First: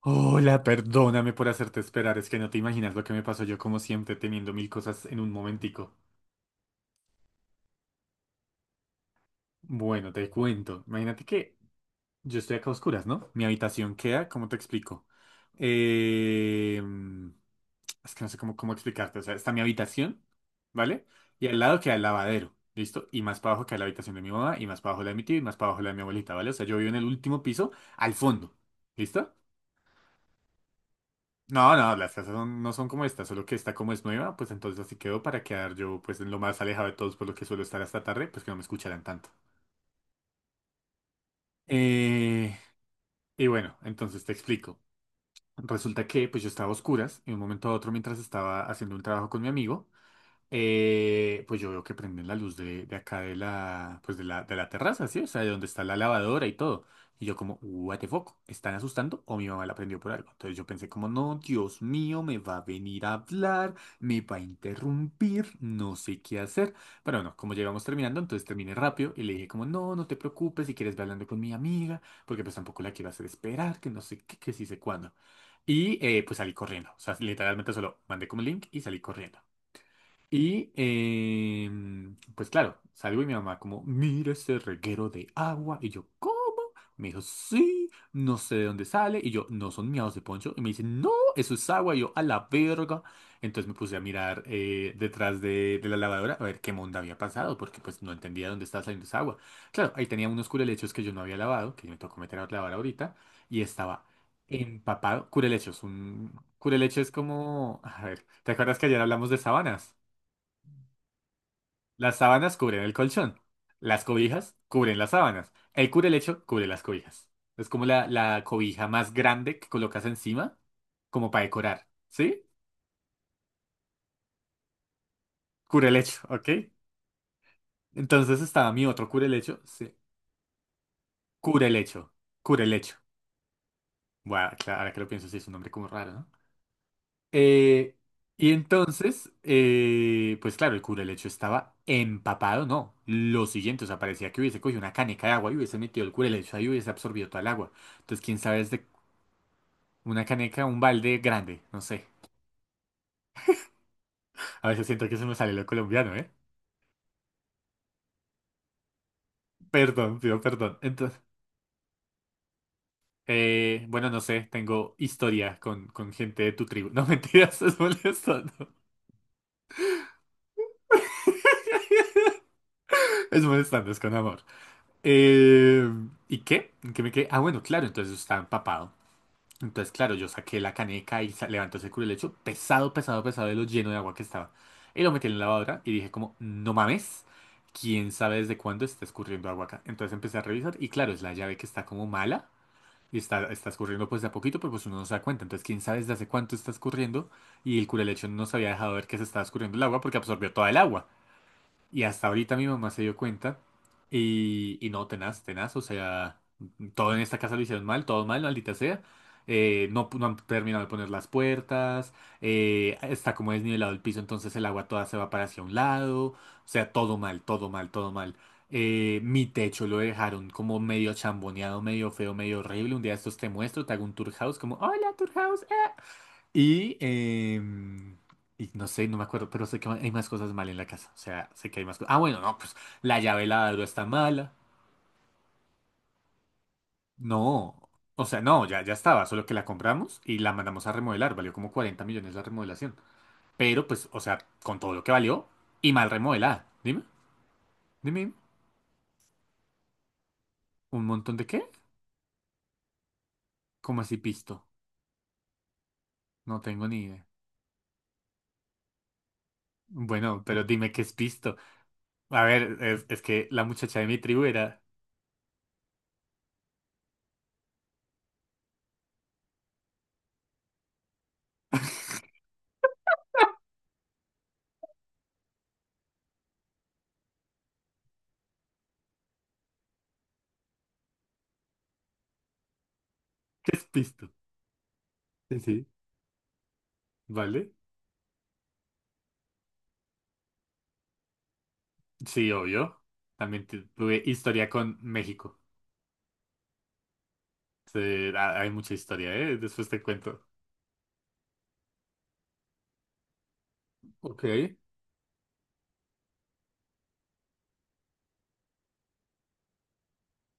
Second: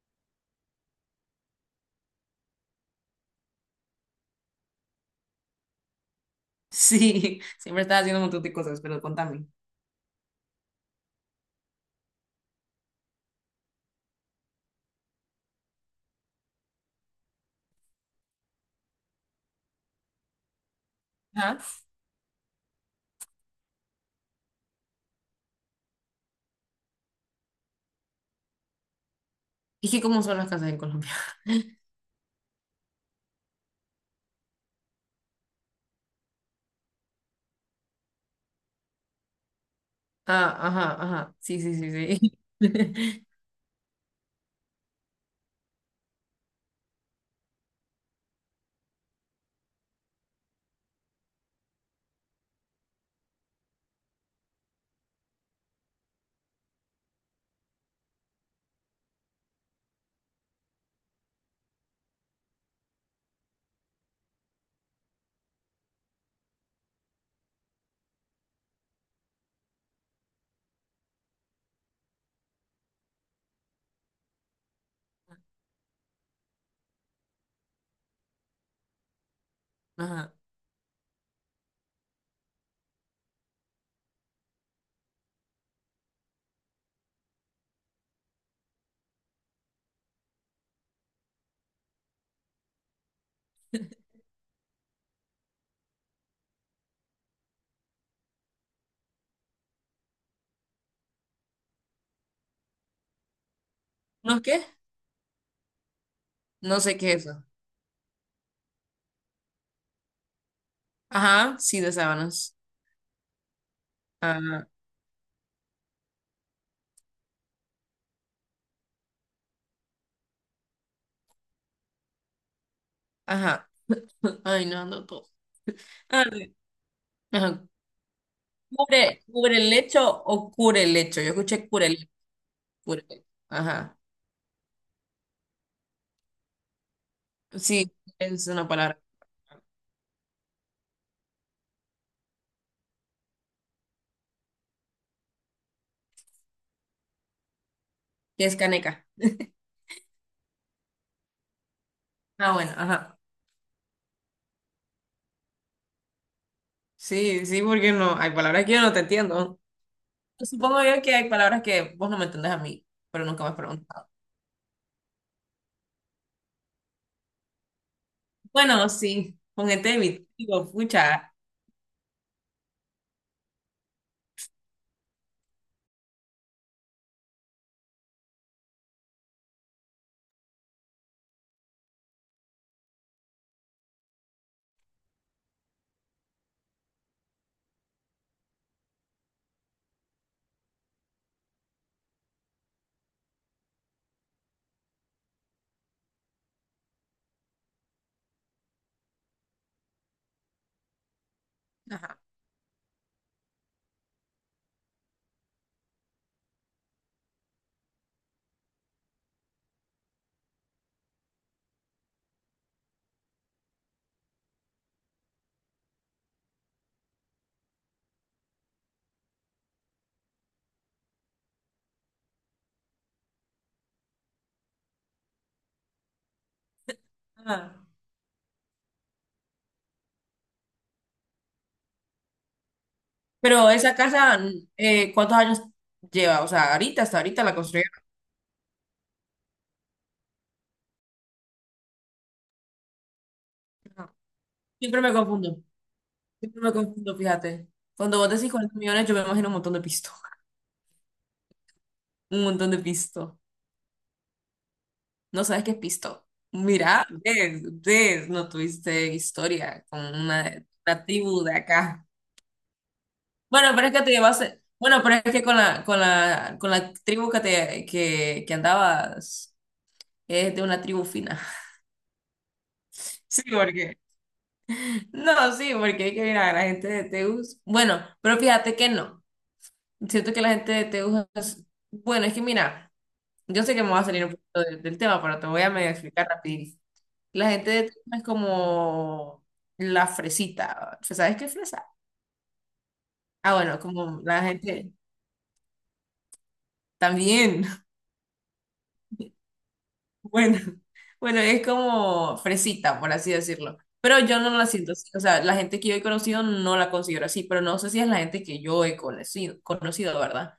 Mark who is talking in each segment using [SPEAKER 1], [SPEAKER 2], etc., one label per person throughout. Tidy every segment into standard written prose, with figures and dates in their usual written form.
[SPEAKER 1] Hola, perdóname por hacerte esperar, es que no te imaginas lo que me pasó yo como siempre teniendo mil cosas en un momentico.
[SPEAKER 2] Sí, siempre estás haciendo un montón de cosas, pero contame.
[SPEAKER 1] Bueno, te cuento. Imagínate que yo estoy acá a oscuras, ¿no? Mi habitación queda, ¿cómo te explico? Eh, es que no sé cómo explicarte. O sea, está mi habitación, ¿vale? Y al
[SPEAKER 2] Ajá.
[SPEAKER 1] lado queda el lavadero, ¿listo? Y más para abajo queda la habitación de mi mamá, y más para abajo la de mi tío, y más para abajo la de mi abuelita, ¿vale? O sea, yo vivo en el último piso, al fondo, ¿listo?
[SPEAKER 2] Es que cómo son las casas en Colombia.
[SPEAKER 1] No, no, las casas no son como esta, solo que esta como es nueva, pues entonces así quedó para quedar yo pues en lo más alejado de todos por lo que suelo estar hasta tarde, pues que no me escucharan tanto.
[SPEAKER 2] Ah, ajá, ajá. Sí, sí, sí, sí.
[SPEAKER 1] Eh, y bueno, entonces te explico. Resulta que pues yo estaba a oscuras y de un momento a otro mientras estaba haciendo un trabajo con mi amigo, pues yo veo que prenden la luz de acá de pues de de la terraza, ¿sí? O sea, de donde está la lavadora y todo. Y yo como, what the fuck, ¿están asustando o mi mamá la prendió por algo? Entonces yo pensé como, no, Dios mío, me va a venir a hablar, me va a interrumpir, no sé qué hacer. Pero bueno, como llegamos terminando, entonces terminé rápido y le dije como, no, no te preocupes, si quieres ve hablando con mi amiga, porque pues tampoco la quiero hacer esperar, que no sé qué, que sí sé cuándo. Y pues salí corriendo, o sea, literalmente solo mandé como el link y salí corriendo.
[SPEAKER 2] Ajá.
[SPEAKER 1] Y pues claro, salgo y mi mamá como, mira ese reguero de agua. Y yo, ¿cómo? Me dijo, sí, no sé de dónde sale. Y yo, no son miados de poncho. Y me dice, no, eso es agua. Y yo, a la verga. Entonces me puse a mirar detrás de la lavadora a ver qué monda había pasado, porque pues no entendía dónde estaba saliendo esa agua. Claro, ahí tenía unos curelechos que yo no había lavado, que me tocó meter a lavar ahorita, y estaba
[SPEAKER 2] ¿No qué?
[SPEAKER 1] empapado. Curelechos, un
[SPEAKER 2] No sé
[SPEAKER 1] curelecho es
[SPEAKER 2] qué es eso.
[SPEAKER 1] como, a ver, ¿te acuerdas que ayer hablamos de sabanas?
[SPEAKER 2] Ajá, sí, de
[SPEAKER 1] Las sábanas
[SPEAKER 2] sábanas.
[SPEAKER 1] cubren el colchón. Las cobijas
[SPEAKER 2] Ah,
[SPEAKER 1] cubren las sábanas. El cubrelecho cubre las cobijas. Es como la cobija más grande que colocas encima, como para decorar. ¿Sí?
[SPEAKER 2] ajá. Ay, no, no todo.
[SPEAKER 1] Cubrelecho,
[SPEAKER 2] Ah,
[SPEAKER 1] ¿ok?
[SPEAKER 2] ajá.
[SPEAKER 1] Entonces estaba mi otro
[SPEAKER 2] ¿Cubre, cubre
[SPEAKER 1] cubrelecho.
[SPEAKER 2] el
[SPEAKER 1] Sí.
[SPEAKER 2] lecho o cure el lecho? Yo escuché cure el
[SPEAKER 1] Cubrelecho. Cubrelecho.
[SPEAKER 2] cure el- Ajá.
[SPEAKER 1] Bueno, claro, ahora que lo pienso, sí es un nombre como raro, ¿no?
[SPEAKER 2] Sí,
[SPEAKER 1] Eh,
[SPEAKER 2] es
[SPEAKER 1] y
[SPEAKER 2] una palabra.
[SPEAKER 1] entonces, pues claro, el cubrelecho estaba empapado, no. Lo siguiente, o sea, parecía que hubiese cogido una caneca de agua y hubiese metido el cubrelecho ahí y hubiese absorbido toda el agua. Entonces, quién
[SPEAKER 2] ¿Qué es
[SPEAKER 1] sabe desde
[SPEAKER 2] caneca?
[SPEAKER 1] Una caneca, un balde grande, no sé.
[SPEAKER 2] Ah, bueno, ajá.
[SPEAKER 1] A veces siento que se me sale lo colombiano, ¿eh?
[SPEAKER 2] Sí, sí, porque no. Hay palabras que yo no te entiendo.
[SPEAKER 1] Perdón, pido perdón.
[SPEAKER 2] Supongo yo que
[SPEAKER 1] Entonces,
[SPEAKER 2] hay palabras que vos no me entendés a mí, pero nunca me has
[SPEAKER 1] bueno,
[SPEAKER 2] preguntado.
[SPEAKER 1] no sé, tengo historia con gente de tu tribu. No, mentiras, es molestando.
[SPEAKER 2] Bueno, sí, ponete mi digo, pucha.
[SPEAKER 1] Es molestando, es con amor. Eh, ¿Y qué? ¿En qué me quedé? Ah, bueno, claro, entonces está empapado. Entonces, claro, yo saqué la caneca y levantó ese curulecho pesado, pesado, pesado de lo lleno de agua que estaba. Y lo metí en la lavadora y dije como, no mames, quién sabe desde cuándo está escurriendo agua acá. Entonces empecé a revisar y claro, es la llave que está como mala y está escurriendo pues de a poquito, pero pues uno no se da cuenta. Entonces, quién sabe desde hace cuánto está escurriendo y el curulecho no se había dejado ver que se estaba escurriendo el agua porque absorbió toda el agua. Y
[SPEAKER 2] Ajá.
[SPEAKER 1] hasta ahorita mi mamá se dio cuenta. Y no, tenaz, tenaz. O sea, todo en esta casa lo hicieron mal, todo mal, maldita sea. No, no han terminado de poner las puertas. Está como desnivelado el piso, entonces el agua toda se va para hacia un lado. O sea, todo mal, todo mal, todo mal. Mi techo lo dejaron como medio chamboneado, medio feo, medio horrible. Un día de estos te muestro, te hago un tour house, como, hola, tour house. Y,
[SPEAKER 2] Ah.
[SPEAKER 1] y no sé, no me acuerdo, pero sé que hay más cosas mal en la casa. O sea, sé que hay más cosas. Ah, bueno, no, pues la llave del
[SPEAKER 2] Pero
[SPEAKER 1] ladro
[SPEAKER 2] esa
[SPEAKER 1] está
[SPEAKER 2] casa,
[SPEAKER 1] mala.
[SPEAKER 2] ¿cuántos años lleva? O sea, ahorita, hasta ahorita la
[SPEAKER 1] No,
[SPEAKER 2] construyeron.
[SPEAKER 1] o sea, no, ya estaba, solo que la compramos y la mandamos a remodelar. Valió como 40 millones la remodelación. Pero pues,
[SPEAKER 2] Ajá.
[SPEAKER 1] o sea, con todo
[SPEAKER 2] Siempre
[SPEAKER 1] lo
[SPEAKER 2] me
[SPEAKER 1] que valió
[SPEAKER 2] confundo,
[SPEAKER 1] y mal
[SPEAKER 2] siempre
[SPEAKER 1] remodelada.
[SPEAKER 2] me
[SPEAKER 1] Dime,
[SPEAKER 2] confundo, fíjate. Cuando vos
[SPEAKER 1] dime.
[SPEAKER 2] decís 40 millones, yo me imagino un montón de pisto,
[SPEAKER 1] ¿Un montón de qué?
[SPEAKER 2] un montón de pisto.
[SPEAKER 1] ¿Cómo así pisto?
[SPEAKER 2] No sabes qué es pisto.
[SPEAKER 1] No tengo ni
[SPEAKER 2] Mira,
[SPEAKER 1] idea.
[SPEAKER 2] ves, ves, no tuviste historia con
[SPEAKER 1] Bueno, pero
[SPEAKER 2] una,
[SPEAKER 1] dime qué
[SPEAKER 2] una
[SPEAKER 1] es
[SPEAKER 2] tribu de
[SPEAKER 1] pisto.
[SPEAKER 2] acá.
[SPEAKER 1] A ver, es que la
[SPEAKER 2] Bueno, pero es
[SPEAKER 1] muchacha
[SPEAKER 2] que
[SPEAKER 1] de mi tribu era...
[SPEAKER 2] con la tribu que andabas, es de una tribu fina. Sí, porque No, sí, porque hay que mira, la gente de Teus, bueno, pero fíjate que no. Siento que la gente de Teus es, bueno, es que mira, yo sé
[SPEAKER 1] ¿Qué
[SPEAKER 2] que
[SPEAKER 1] es
[SPEAKER 2] me va a salir
[SPEAKER 1] pisto?
[SPEAKER 2] un poquito del tema, pero te
[SPEAKER 1] Sí,
[SPEAKER 2] voy a
[SPEAKER 1] sí,
[SPEAKER 2] medio explicar rapidito. La gente
[SPEAKER 1] ¿vale?
[SPEAKER 2] de Teus es como la fresita. ¿Sabes qué es fresa?
[SPEAKER 1] Sí, obvio.
[SPEAKER 2] Ah,
[SPEAKER 1] También
[SPEAKER 2] bueno, como
[SPEAKER 1] tuve
[SPEAKER 2] la
[SPEAKER 1] historia
[SPEAKER 2] gente
[SPEAKER 1] con México.
[SPEAKER 2] también.
[SPEAKER 1] Sí, hay mucha historia, ¿eh? Después te cuento.
[SPEAKER 2] Bueno, bueno, es como fresita, por así decirlo. Pero yo
[SPEAKER 1] Ok,
[SPEAKER 2] no la siento así. O sea, la gente que yo he conocido no la considero así, pero no sé si es la gente que yo he conocido, conocido, ¿verdad?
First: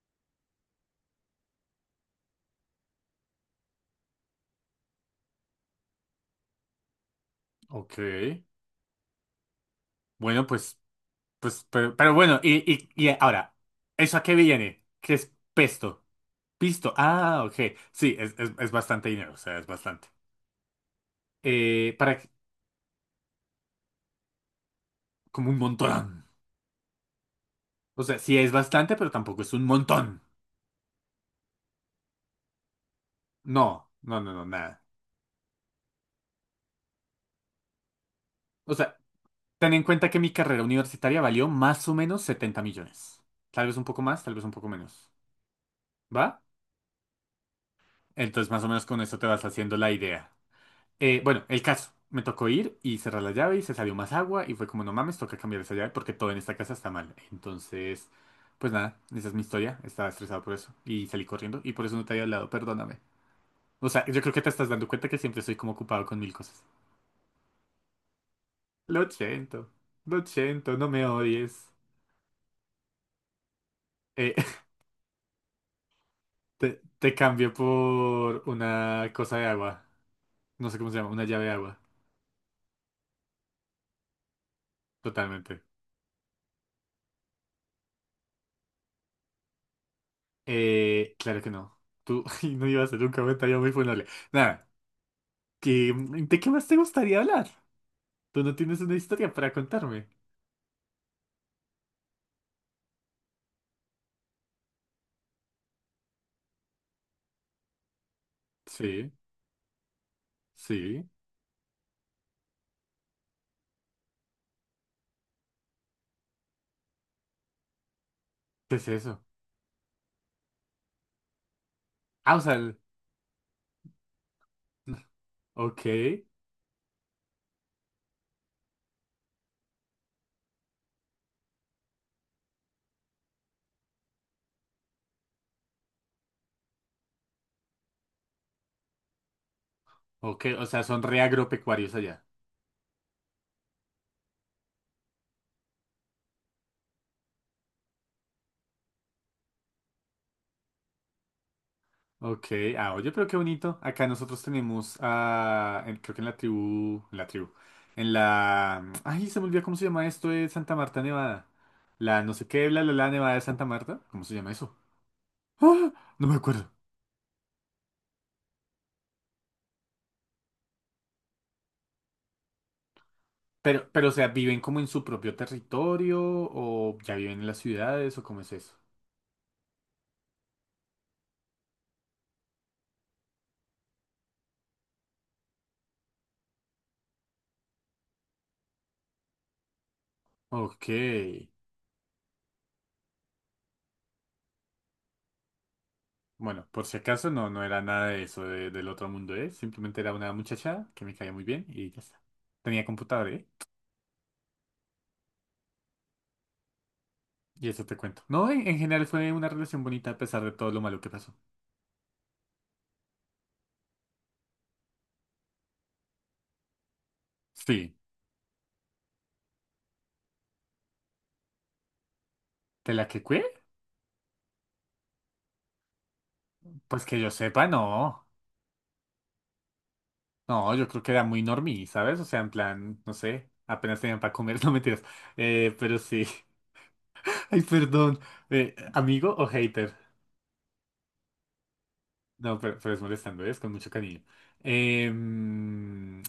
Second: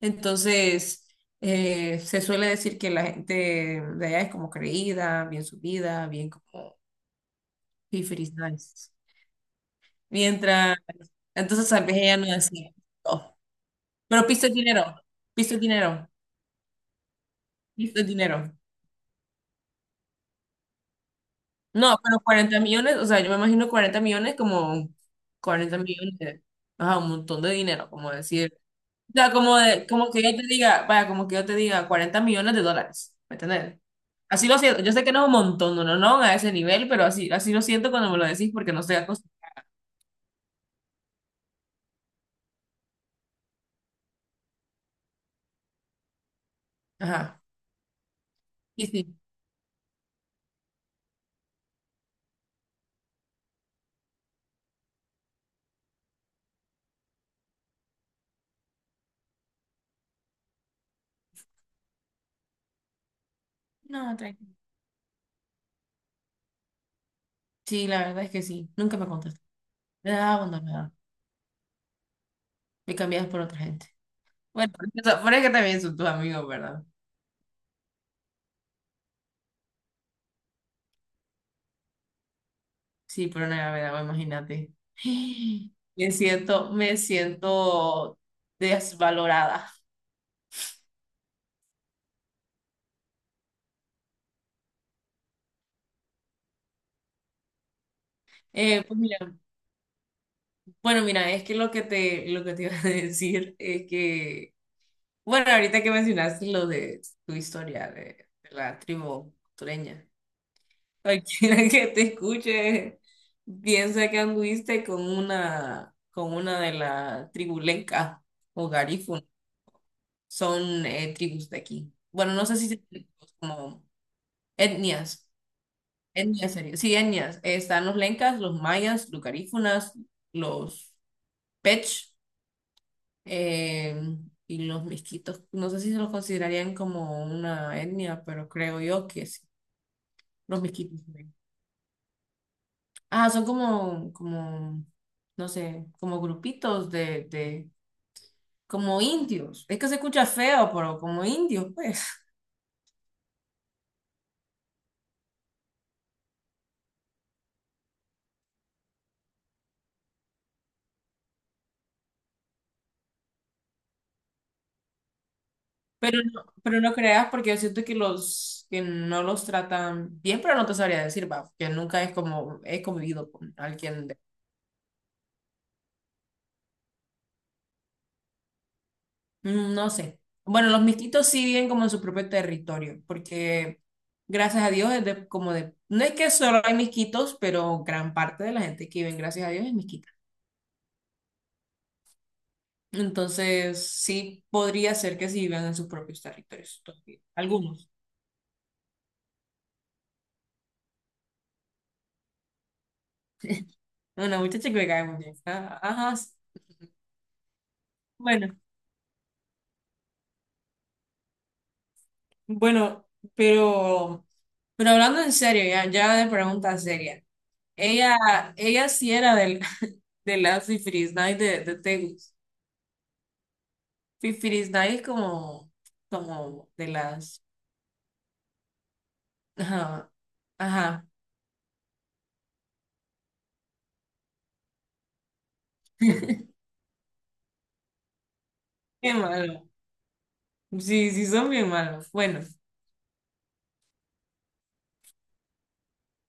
[SPEAKER 2] Entonces, se suele decir que la gente de allá es como creída, bien subida, bien como
[SPEAKER 1] ok.
[SPEAKER 2] fifris nice.
[SPEAKER 1] Bueno,
[SPEAKER 2] Mientras,
[SPEAKER 1] pues, pues,
[SPEAKER 2] entonces tal vez
[SPEAKER 1] pero
[SPEAKER 2] ella no es
[SPEAKER 1] bueno,
[SPEAKER 2] así.
[SPEAKER 1] y
[SPEAKER 2] Oh.
[SPEAKER 1] ahora, ¿eso a
[SPEAKER 2] Pero
[SPEAKER 1] qué
[SPEAKER 2] pisto es
[SPEAKER 1] viene?
[SPEAKER 2] dinero,
[SPEAKER 1] ¿Qué es
[SPEAKER 2] pisto es
[SPEAKER 1] pesto?
[SPEAKER 2] dinero,
[SPEAKER 1] Pisto. Ah, ok.
[SPEAKER 2] pisto es
[SPEAKER 1] Sí,
[SPEAKER 2] dinero.
[SPEAKER 1] es bastante dinero, o sea, es bastante.
[SPEAKER 2] No,
[SPEAKER 1] Para,
[SPEAKER 2] pero
[SPEAKER 1] que-
[SPEAKER 2] 40 millones, o sea, yo me imagino 40 millones como
[SPEAKER 1] como un
[SPEAKER 2] 40 millones,
[SPEAKER 1] montón.
[SPEAKER 2] ajá, un montón de dinero,
[SPEAKER 1] O
[SPEAKER 2] como
[SPEAKER 1] sea, sí
[SPEAKER 2] decir,
[SPEAKER 1] es bastante, pero
[SPEAKER 2] o sea,
[SPEAKER 1] tampoco es
[SPEAKER 2] como,
[SPEAKER 1] un
[SPEAKER 2] de, como
[SPEAKER 1] montón.
[SPEAKER 2] que yo te diga, vaya, como que yo te diga 40 millones de dólares, ¿me entiendes?
[SPEAKER 1] No, no, no, no,
[SPEAKER 2] Así lo siento,
[SPEAKER 1] nada.
[SPEAKER 2] yo sé que no es un montón, no, no, no, a ese nivel, pero así, así lo siento cuando me lo decís porque
[SPEAKER 1] O
[SPEAKER 2] no
[SPEAKER 1] sea,
[SPEAKER 2] estoy acostumbrada.
[SPEAKER 1] ten en cuenta que mi carrera universitaria valió más o menos 70 millones. Tal vez un poco más, tal vez un poco menos. ¿Va?
[SPEAKER 2] Ajá,
[SPEAKER 1] Entonces, más o menos
[SPEAKER 2] y
[SPEAKER 1] con
[SPEAKER 2] sí.
[SPEAKER 1] eso te vas haciendo la idea. Bueno, el caso. Me tocó ir y cerrar la llave y se salió más agua y fue como, no mames, toca cambiar esa llave porque todo en esta casa está mal. Entonces, pues nada, esa es mi historia. Estaba estresado por eso y salí corriendo y por eso no te había hablado, perdóname. O sea,
[SPEAKER 2] No,
[SPEAKER 1] yo creo que te
[SPEAKER 2] tranquilo.
[SPEAKER 1] estás dando cuenta que siempre estoy como ocupado con mil cosas.
[SPEAKER 2] Sí, la verdad es que sí, nunca me
[SPEAKER 1] Lo
[SPEAKER 2] contesté.
[SPEAKER 1] siento,
[SPEAKER 2] Me
[SPEAKER 1] lo
[SPEAKER 2] dejaba
[SPEAKER 1] siento, no
[SPEAKER 2] abandonada,
[SPEAKER 1] me odies.
[SPEAKER 2] me cambiabas por otra gente.
[SPEAKER 1] Eh,
[SPEAKER 2] Bueno, por pero es que también son tus amigos, ¿verdad?
[SPEAKER 1] Te cambio por una cosa de agua. No sé cómo se llama, una llave de agua.
[SPEAKER 2] Sí, pero no me agua, imagínate.
[SPEAKER 1] Totalmente.
[SPEAKER 2] Me siento desvalorada.
[SPEAKER 1] Claro que no. Tú ay, no ibas a hacer un comentario muy funable. Nada, ¿de qué más te gustaría hablar? Tú no tienes una
[SPEAKER 2] Pues mira,
[SPEAKER 1] historia para contarme.
[SPEAKER 2] bueno, mira, es que lo que te iba a decir es que, bueno, ahorita que mencionaste lo de tu historia de la
[SPEAKER 1] Sí,
[SPEAKER 2] tribu costeña,
[SPEAKER 1] sí.
[SPEAKER 2] cualquiera que te escuche piensa que anduviste con una de la tribu lenca o
[SPEAKER 1] ¿Qué es eso?
[SPEAKER 2] garífuna. Son tribus de aquí. Bueno,
[SPEAKER 1] Ah, o
[SPEAKER 2] no
[SPEAKER 1] sea,
[SPEAKER 2] sé si como Etnias,
[SPEAKER 1] ok,
[SPEAKER 2] etnias sería. Sí, etnias. Están los lencas, los mayas, los garífunas, los pech eh, y los misquitos. No sé si se los considerarían como una etnia, pero creo yo que sí.
[SPEAKER 1] ok.
[SPEAKER 2] Los
[SPEAKER 1] O sea,
[SPEAKER 2] misquitos
[SPEAKER 1] son re
[SPEAKER 2] también.
[SPEAKER 1] agropecuarios allá.
[SPEAKER 2] Ah, son como, no sé, como grupitos como indios. Es que se escucha feo, pero como indios, pues.
[SPEAKER 1] Ok, ah, oye, pero qué bonito. Acá nosotros tenemos, ah, creo que en la tribu, en la, ay, se me olvidó cómo se llama esto de Santa Marta, Nevada. La no sé qué, bla, bla, bla, Nevada de Santa Marta. ¿Cómo se llama eso? ¡Ah! No me acuerdo.
[SPEAKER 2] Pero no creas porque yo siento que los que no los tratan bien, pero no te sabría decir, va, que nunca es como he convivido con
[SPEAKER 1] Pero,
[SPEAKER 2] alguien
[SPEAKER 1] o
[SPEAKER 2] de-
[SPEAKER 1] sea, ¿viven como en su propio territorio o ya viven en las ciudades o cómo es eso?
[SPEAKER 2] No sé. Bueno, los mixtitos sí viven como en su propio territorio, porque gracias a Dios es de, como de, no es que solo hay mixquitos, pero gran parte de la gente que vive, gracias a Dios, es mixquita.
[SPEAKER 1] Ok.
[SPEAKER 2] Entonces, sí podría ser que sí vivan en sus propios
[SPEAKER 1] Bueno,
[SPEAKER 2] territorios
[SPEAKER 1] por si
[SPEAKER 2] todavía.
[SPEAKER 1] acaso no, no era
[SPEAKER 2] Algunos.
[SPEAKER 1] nada de eso de- del otro mundo, ¿eh? Simplemente era una muchacha que me caía muy bien y ya está. Tenía computador, ¿eh?
[SPEAKER 2] Una muchacha que me cae muy bien. Ah, ajá, sí.
[SPEAKER 1] Y eso te cuento. No,
[SPEAKER 2] Bueno.
[SPEAKER 1] en general fue una relación bonita a pesar de todo lo malo que pasó.
[SPEAKER 2] Bueno, pero, pero hablando en serio, ya, ya de pregunta seria.
[SPEAKER 1] Sí.
[SPEAKER 2] Ella, ella sí era de las Fifiris Night de Tegus.
[SPEAKER 1] ¿De la que cué?
[SPEAKER 2] Fifiris Night es como de
[SPEAKER 1] Pues que yo
[SPEAKER 2] las.
[SPEAKER 1] sepa, no.
[SPEAKER 2] Ajá.
[SPEAKER 1] No, yo creo
[SPEAKER 2] Ajá.
[SPEAKER 1] que era muy normie, ¿sabes? O sea, en plan, no sé, apenas tenían para comer, no mentiras. Pero sí. Ay, perdón.
[SPEAKER 2] Qué
[SPEAKER 1] ¿Amigo o
[SPEAKER 2] malo.
[SPEAKER 1] hater?
[SPEAKER 2] Sí, sí, son bien malos. Bueno,
[SPEAKER 1] No, pero es molestando, es con mucho cariño. Em,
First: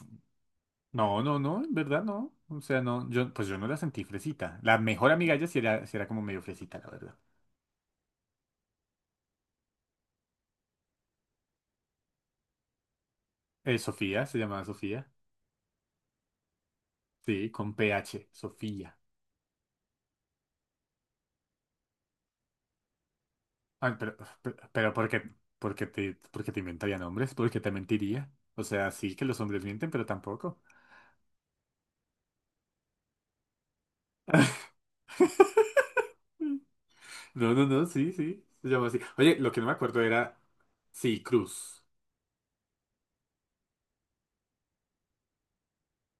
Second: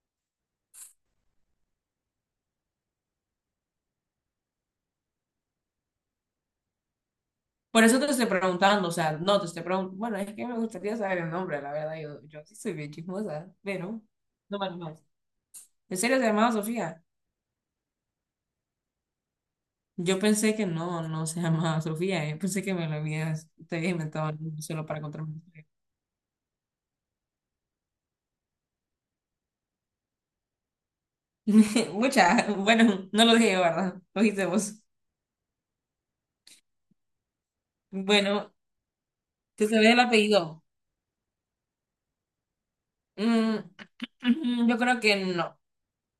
[SPEAKER 1] no, no, no, en verdad no. O sea, no, yo, pues yo no la sentí fresita. La mejor amiga ya sí era como medio fresita, la verdad.
[SPEAKER 2] por eso te estoy preguntando, o sea, no te estoy preguntando. Bueno, es que me gustaría saber el nombre, la verdad. Yo sí soy bien chismosa, pero
[SPEAKER 1] Sofía, se
[SPEAKER 2] no
[SPEAKER 1] llamaba
[SPEAKER 2] vale más.
[SPEAKER 1] Sofía.
[SPEAKER 2] ¿En serio se llamaba Sofía?
[SPEAKER 1] Sí, con PH. Sofía.
[SPEAKER 2] Yo pensé que no, no se llamaba Sofía. Yo pensé que te habías
[SPEAKER 1] Ay,
[SPEAKER 2] inventado el nombre solo
[SPEAKER 1] pero,
[SPEAKER 2] para
[SPEAKER 1] ¿por qué,
[SPEAKER 2] contarme
[SPEAKER 1] por qué por qué te inventaría nombres? ¿Por qué te mentiría? O sea, sí que los hombres mienten, pero tampoco.
[SPEAKER 2] una historia. Bueno, no lo dije yo, ¿verdad? Lo dijiste vos.
[SPEAKER 1] No, no, no, sí, sí.
[SPEAKER 2] Bueno,
[SPEAKER 1] Se llama así. Oye, lo que no
[SPEAKER 2] ¿te
[SPEAKER 1] me
[SPEAKER 2] sabes el
[SPEAKER 1] acuerdo era.
[SPEAKER 2] apellido?
[SPEAKER 1] Sí, Cruz.
[SPEAKER 2] Mm, yo creo que no.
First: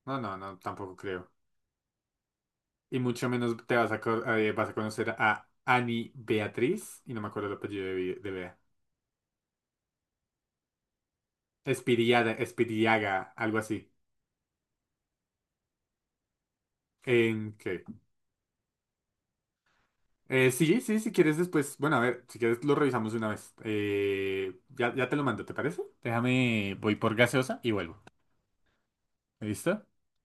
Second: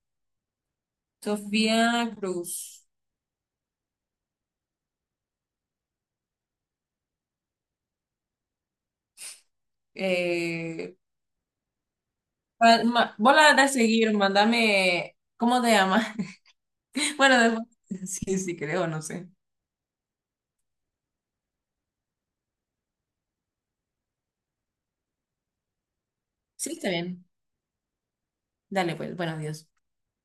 [SPEAKER 1] No, no, no, tampoco creo.
[SPEAKER 2] Sofía Cruz.
[SPEAKER 1] Y mucho menos te vas a, vas a conocer a Ani Beatriz. Y no me acuerdo el apellido de, de Bea.
[SPEAKER 2] Eh,
[SPEAKER 1] Espiriada,
[SPEAKER 2] pa- ma-
[SPEAKER 1] Espiriaga,
[SPEAKER 2] vos la
[SPEAKER 1] algo
[SPEAKER 2] das a
[SPEAKER 1] así.
[SPEAKER 2] seguir, mándame. ¿Cómo te llamas? Bueno,
[SPEAKER 1] ¿En
[SPEAKER 2] después.
[SPEAKER 1] qué?
[SPEAKER 2] Sí, sí, creo, no sé.
[SPEAKER 1] Sí, sí, si quieres después, bueno, a ver, si quieres lo revisamos una vez. Ya te lo mando, ¿te parece?
[SPEAKER 2] Sí,
[SPEAKER 1] Déjame,
[SPEAKER 2] está
[SPEAKER 1] voy por
[SPEAKER 2] bien.
[SPEAKER 1] gaseosa y vuelvo.
[SPEAKER 2] Dale, pues, bueno, adiós.
[SPEAKER 1] ¿Listo?